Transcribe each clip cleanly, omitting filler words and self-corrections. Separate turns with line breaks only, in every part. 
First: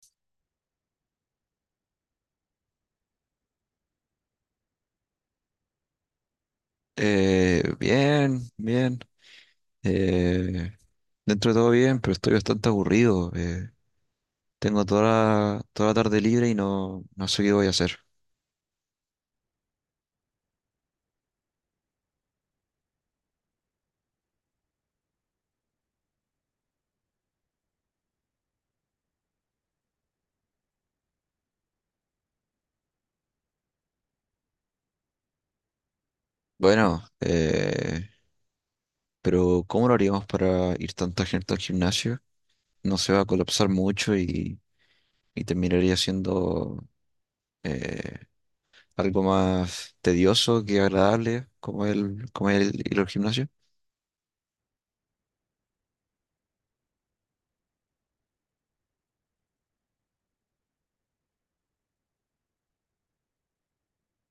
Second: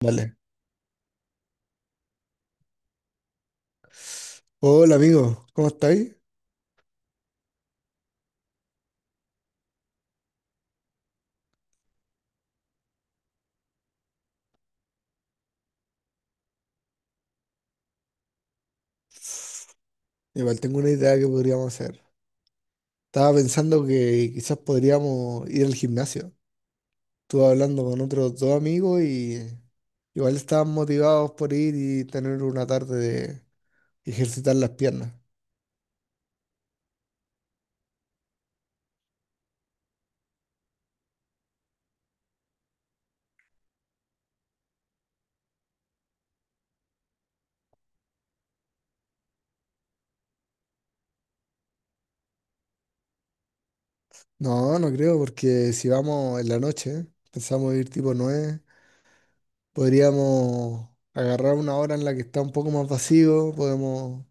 Vale. Hola amigo, ¿cómo estáis?
Bien, bien. eh, Dentro de todo bien, pero estoy bastante aburrido. Tengo toda la tarde libre y no sé qué voy a hacer.
Igual tengo una idea que podríamos hacer. Estaba pensando que quizás podríamos ir al gimnasio. Estuve hablando con otros dos amigos y igual estaban motivados por ir y tener una tarde de ejercitar las piernas.
Bueno, pero ¿cómo lo haríamos para ir tanta gente al gimnasio? No se va a colapsar mucho y terminaría siendo eh, algo más tedioso que agradable, como el ir al gimnasio.
No, no creo, porque si vamos en la noche, pensamos ir tipo 9, podríamos agarrar una hora en la que está un poco más vacío, podemos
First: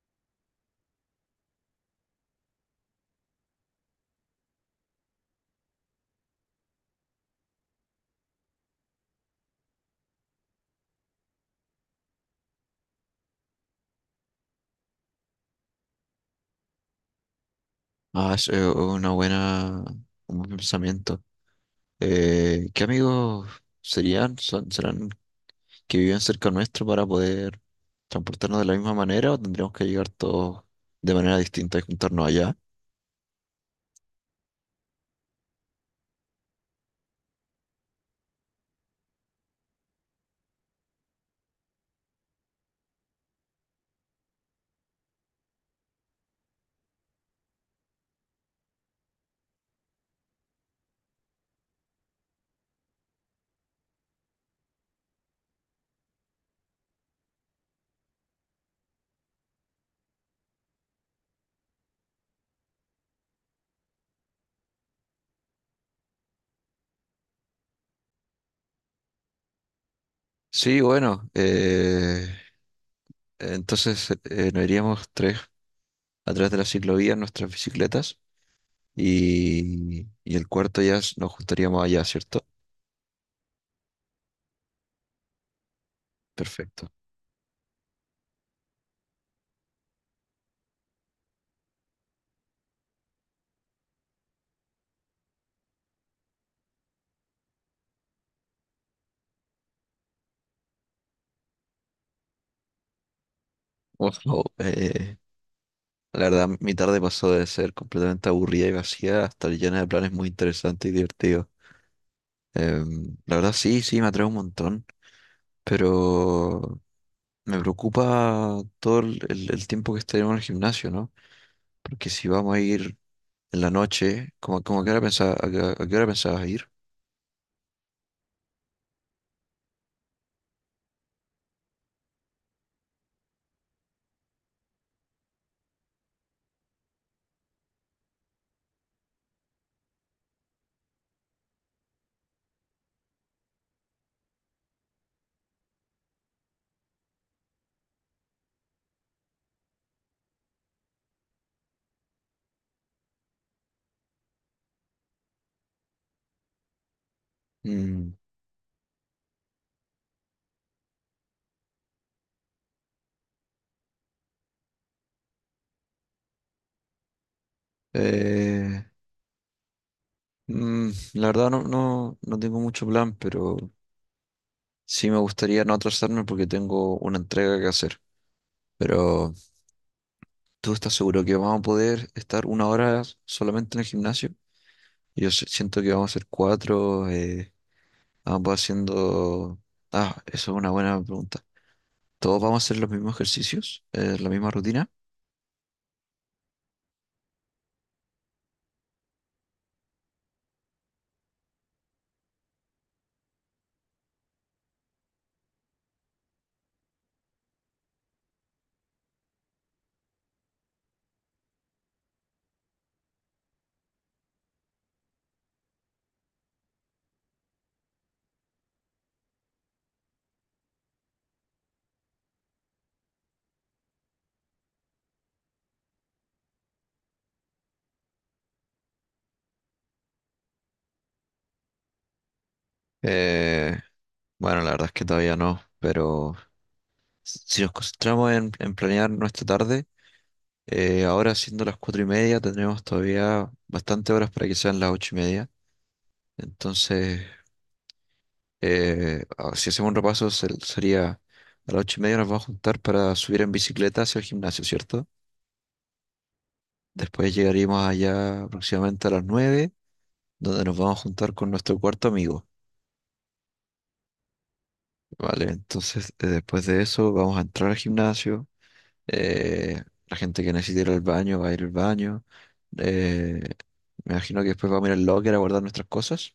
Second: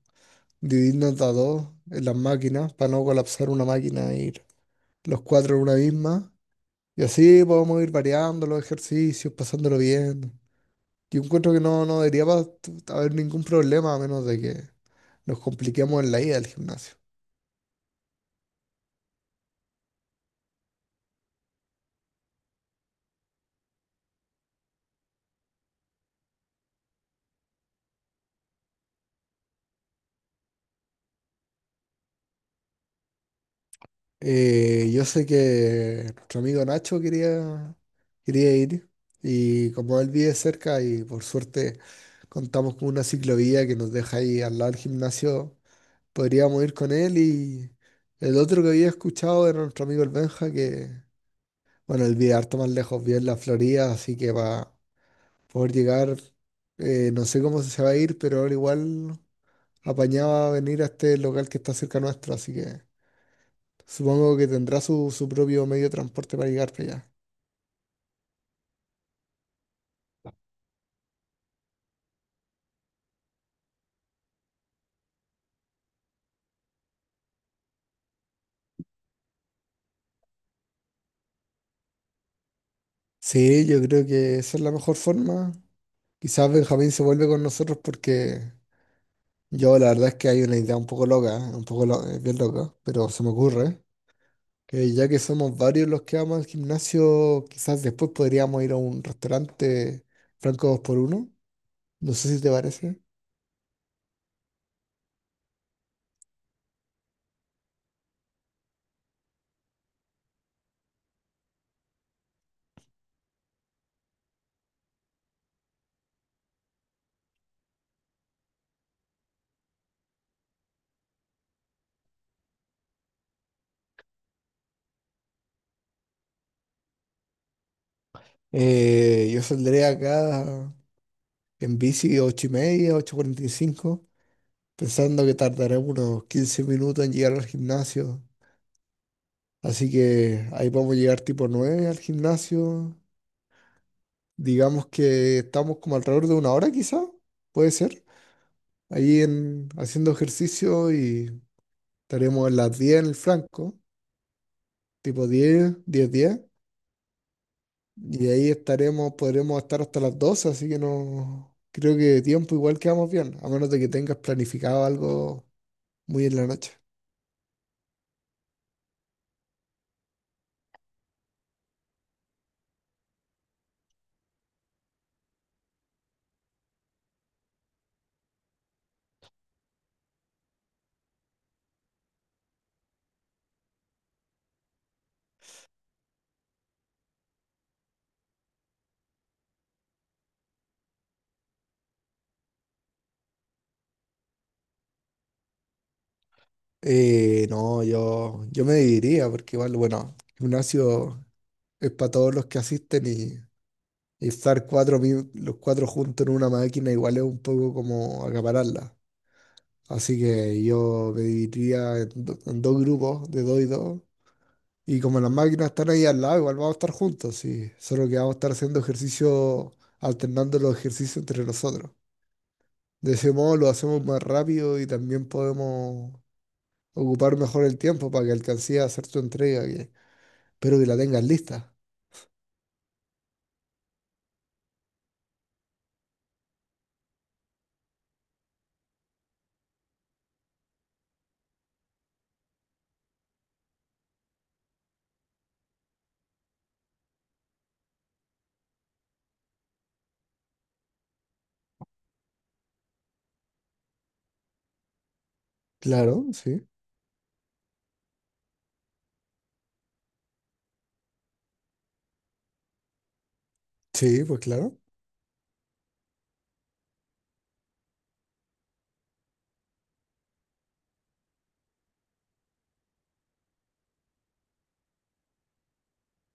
dividirnos a dos en las máquinas para no colapsar una máquina y los cuatro en una misma. Y así podemos ir variando los ejercicios, pasándolo bien. Yo encuentro que no, no debería haber ningún problema a menos de que nos compliquemos en la ida al gimnasio.
Ah, es un buen pensamiento. ¿Qué amigos serían? ¿Serán que viven cerca nuestro para poder transportarnos de la misma manera o tendríamos que llegar todos de manera distinta y juntarnos allá?
Yo sé que nuestro amigo Nacho quería ir, y como él vive cerca y por suerte contamos con una ciclovía que nos deja ahí al lado del gimnasio, podríamos ir con él, y el otro que había escuchado era nuestro amigo el Benja que, bueno, el video harto más lejos, vive en la Florida, así que va poder llegar. No sé cómo se va a ir, pero ahora igual apañaba venir a este local que está cerca nuestro, así que supongo que tendrá su propio medio de transporte para llegar para allá.
Sí, bueno, entonces nos iríamos tres a través de la ciclovía en nuestras bicicletas y el cuarto ya nos juntaríamos allá, ¿cierto?
Sí, yo creo que esa es la mejor forma. Quizás Benjamín
Perfecto.
se vuelve con nosotros porque yo la verdad es que hay una idea un poco loca, ¿eh? Un poco bien loca, pero se me ocurre. Que ya que somos varios los que vamos al gimnasio, quizás después podríamos ir a un restaurante franco dos por uno. No sé si te parece.
Wow, la verdad, mi tarde pasó de ser completamente aburrida y vacía hasta llena de planes muy interesantes y divertidos. La verdad sí, sí, me atrae un montón, pero me preocupa todo el tiempo que estaremos en el gimnasio, ¿no? ¿Porque si vamos a ir en la noche, como a qué hora pensabas ir?
Yo saldré acá en bici 8:30, 8:45, pensando que tardaré unos 15 minutos en llegar al gimnasio. Así que ahí vamos a llegar tipo 9 al gimnasio. Digamos que estamos como alrededor de una hora, quizá puede ser. Ahí en, haciendo ejercicio, y estaremos a las 10 en el franco, tipo 10 10 diez.
Mm.
Y de ahí estaremos, podremos estar hasta las 12, así que no creo que de tiempo, igual quedamos bien, a menos de que tengas planificado algo muy en la noche.
eh, la verdad no tengo mucho plan, pero sí me gustaría no atrasarme porque tengo una entrega que hacer. Pero ¿tú estás seguro que vamos a poder estar 1 hora solamente en el gimnasio? Yo siento que vamos a ser cuatro. Ambos haciendo. Ah, eso es una buena pregunta. ¿Todos vamos a hacer los mismos ejercicios? ¿La misma rutina?
No, yo me dividiría, porque igual, bueno, gimnasio es para todos los que asisten, y estar cuatro, los cuatro juntos en una máquina igual es un poco como acapararla. Así que yo me dividiría en, en dos grupos, de dos y dos. Y como las máquinas están ahí al lado, igual vamos a estar juntos, y solo que vamos a estar haciendo ejercicio, alternando los ejercicios entre nosotros. De ese modo lo hacemos más rápido y también podemos ocupar mejor el tiempo para que alcances a hacer tu entrega, que espero que la tengas lista.
Eh, bueno, la verdad es que todavía no, pero si nos concentramos en planear nuestra tarde, ahora siendo las 4:30 tendremos todavía bastante horas para que sean las 8:30. Entonces, si hacemos un repaso, sería a las 8:30 nos vamos a juntar para subir en bicicleta hacia el gimnasio, ¿cierto?
Claro, sí.
Después llegaríamos allá aproximadamente a las 9 donde nos vamos a juntar con nuestro cuarto amigo,
Sí, pues claro.
¿vale? Entonces, después de eso, vamos a entrar al gimnasio. La gente que necesite ir al baño va a ir al baño. eh, Me imagino que después vamos a ir al locker a guardar nuestras cosas.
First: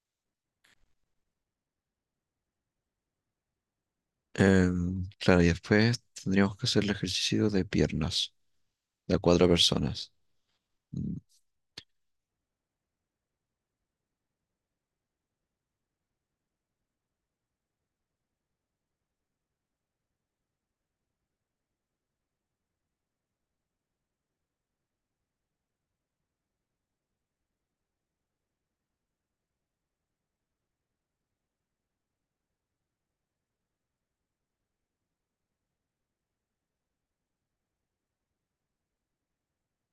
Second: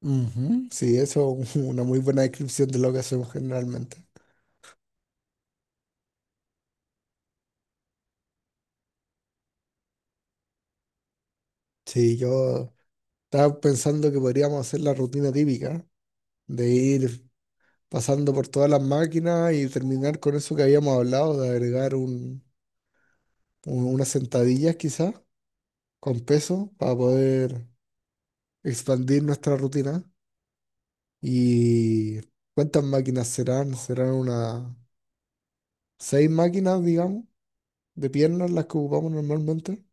Ujú. Sí, eso es una muy buena descripción de lo que hacemos generalmente.
Claro, y después tendríamos que hacer el ejercicio de piernas, de a cuatro personas. Mm.
Sí, yo estaba pensando que podríamos hacer la rutina típica de ir pasando por todas las máquinas y terminar con eso que habíamos hablado de agregar unas sentadillas quizás con peso para poder expandir nuestra rutina. ¿Y cuántas máquinas serán? Serán unas seis máquinas, digamos, de piernas las que ocupamos normalmente.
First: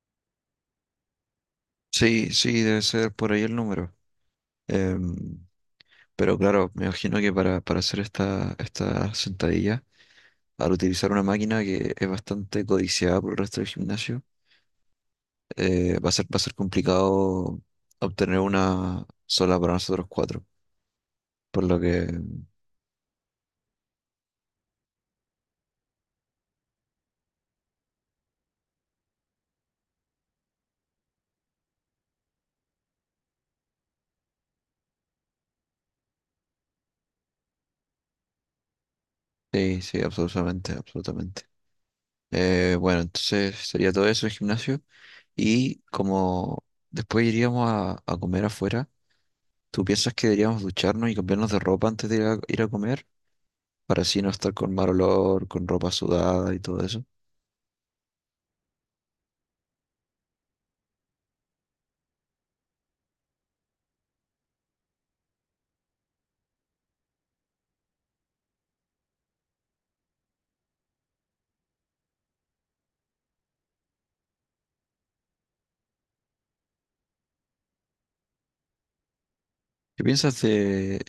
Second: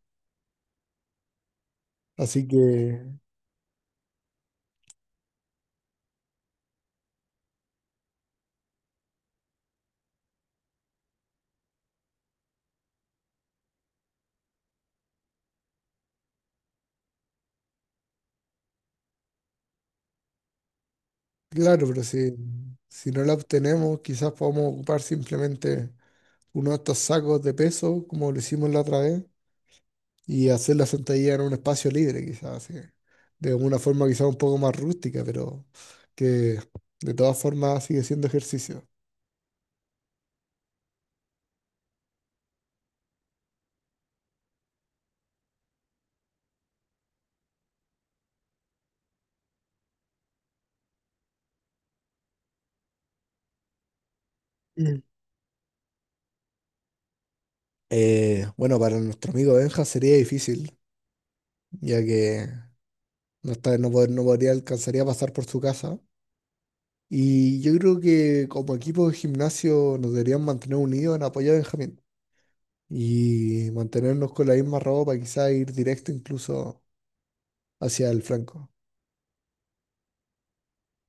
Sí,
Así
sí, debe
que,
ser por ahí el número. Em, pero claro, me imagino que para hacer esta sentadilla, al utilizar una máquina que es bastante codiciada por el resto del gimnasio, va a ser complicado obtener una sola para nosotros cuatro. Por lo
claro, pero
que,
si no la obtenemos, quizás podamos ocupar simplemente uno de estos sacos de peso, como lo hicimos la otra vez, y hacer la sentadilla en un espacio libre, quizás, así, de una forma quizás un poco más rústica, pero que de todas formas sigue siendo ejercicio.
sí, sí, absolutamente, absolutamente. Bueno, entonces sería todo eso el gimnasio. Y como después iríamos a comer afuera, ¿tú piensas que deberíamos ducharnos y cambiarnos de ropa antes de ir a comer? Para así no estar con mal
Mm.
olor, con ropa sudada y todo eso.
Bueno, para nuestro amigo Benja sería difícil, ya que no, está, no, no podría, alcanzaría a pasar por su casa. Y yo creo que como equipo de gimnasio nos deberían mantener unidos en apoyo a Benjamín y mantenernos con la misma ropa, quizás ir directo incluso hacia el flanco.
¿Qué piensas de,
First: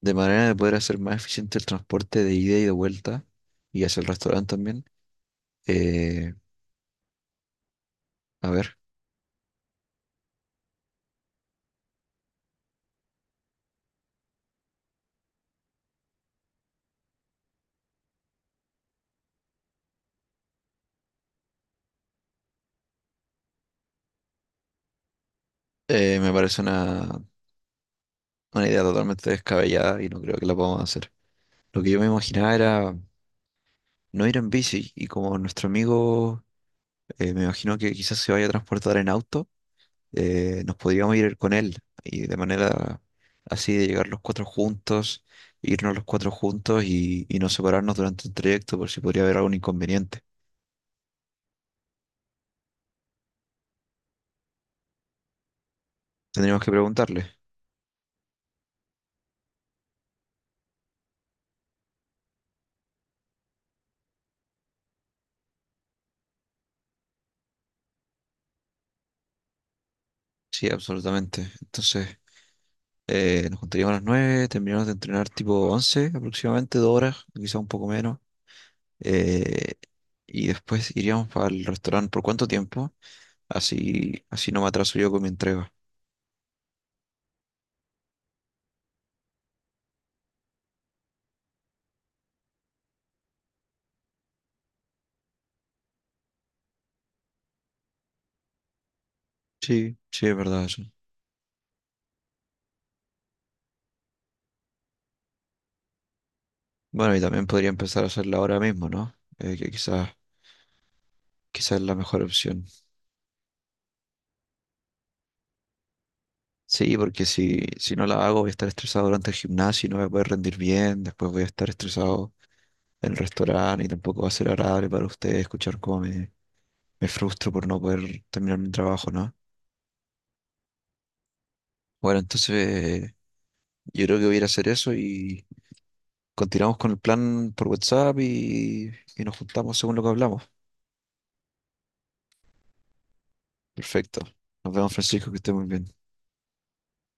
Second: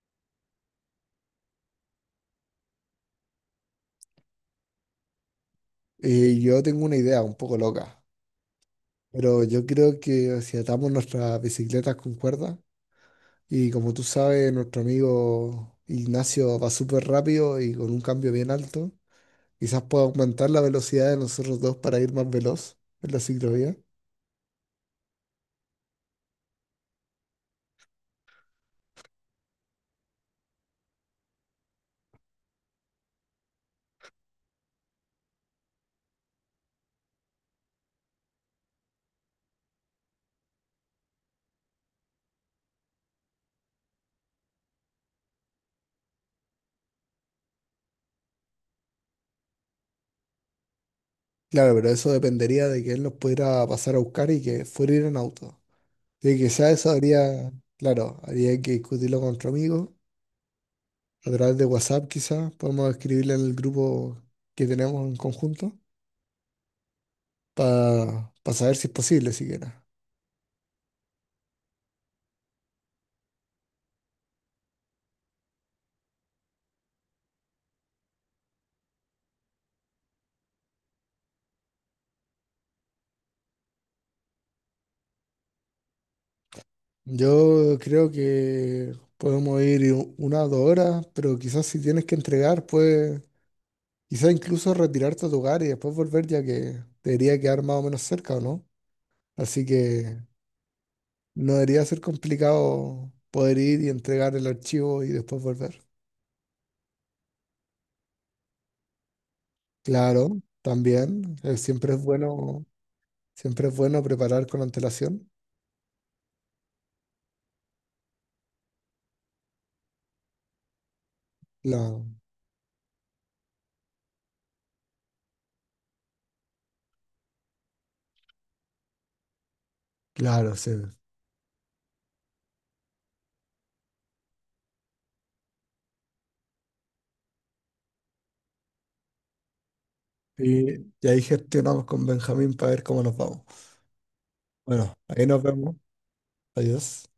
de manera de poder hacer más eficiente el transporte de ida y de vuelta y hacia el restaurante también? Eh,
Yo tengo una idea un poco loca.
a ver.
Pero yo creo que si atamos nuestras bicicletas con cuerdas, y como tú sabes, nuestro amigo Ignacio va súper rápido y con un cambio bien alto, quizás pueda aumentar la velocidad de nosotros dos para ir más veloz en la ciclovía.
Me parece una idea totalmente descabellada y no creo que la podamos hacer. Lo que yo me imaginaba era no ir en bici y como nuestro amigo me imagino que quizás se vaya a transportar en auto, nos podríamos ir con él y de manera así de llegar los cuatro juntos, irnos los cuatro juntos y no separarnos durante el trayecto por si podría haber algún inconveniente.
Claro, pero eso dependería de que él nos pudiera pasar a buscar y que fuera ir en auto. Y
Tendríamos que
quizás eso
preguntarle.
habría, claro, habría que discutirlo con nuestro amigo a través de WhatsApp, quizás podemos escribirle en el grupo que tenemos en conjunto para saber si es posible siquiera.
Sí, absolutamente. Entonces, nos juntaríamos a las 9, terminamos de entrenar tipo 11 aproximadamente, 2 horas, quizá un poco menos, eh, y después iríamos al restaurante. ¿Por cuánto tiempo? Así, así no me atraso yo con mi entrega.
Yo creo que podemos ir 1 o 2 horas, pero quizás si tienes que entregar, pues quizás incluso retirarte a tu hogar y después volver, ya que debería quedar más o menos cerca, ¿o no? Así
Sí,
que
sí, es verdad eso.
no debería ser complicado poder ir y entregar el archivo y después volver.
Bueno, y también podría empezar a hacerla ahora mismo, ¿no? Que quizás,
Claro, también,
quizás es la mejor opción.
siempre es bueno preparar con antelación.
Sí, porque si no la hago voy a estar estresado durante el gimnasio y no voy a poder rendir bien, después voy a estar
Claro,
estresado en el restaurante y tampoco va a ser agradable para ustedes escuchar cómo me frustro por no poder terminar mi trabajo, ¿no?
claro, sí.
Bueno, entonces yo creo que voy a ir a hacer eso y continuamos con el plan por WhatsApp y nos juntamos según lo que hablamos.
Y, y ahí gestionamos con Benjamín para ver cómo nos vamos.
Perfecto. Nos vemos,
Bueno, ahí
Francisco, que
nos
esté muy
vemos.
bien.
Adiós.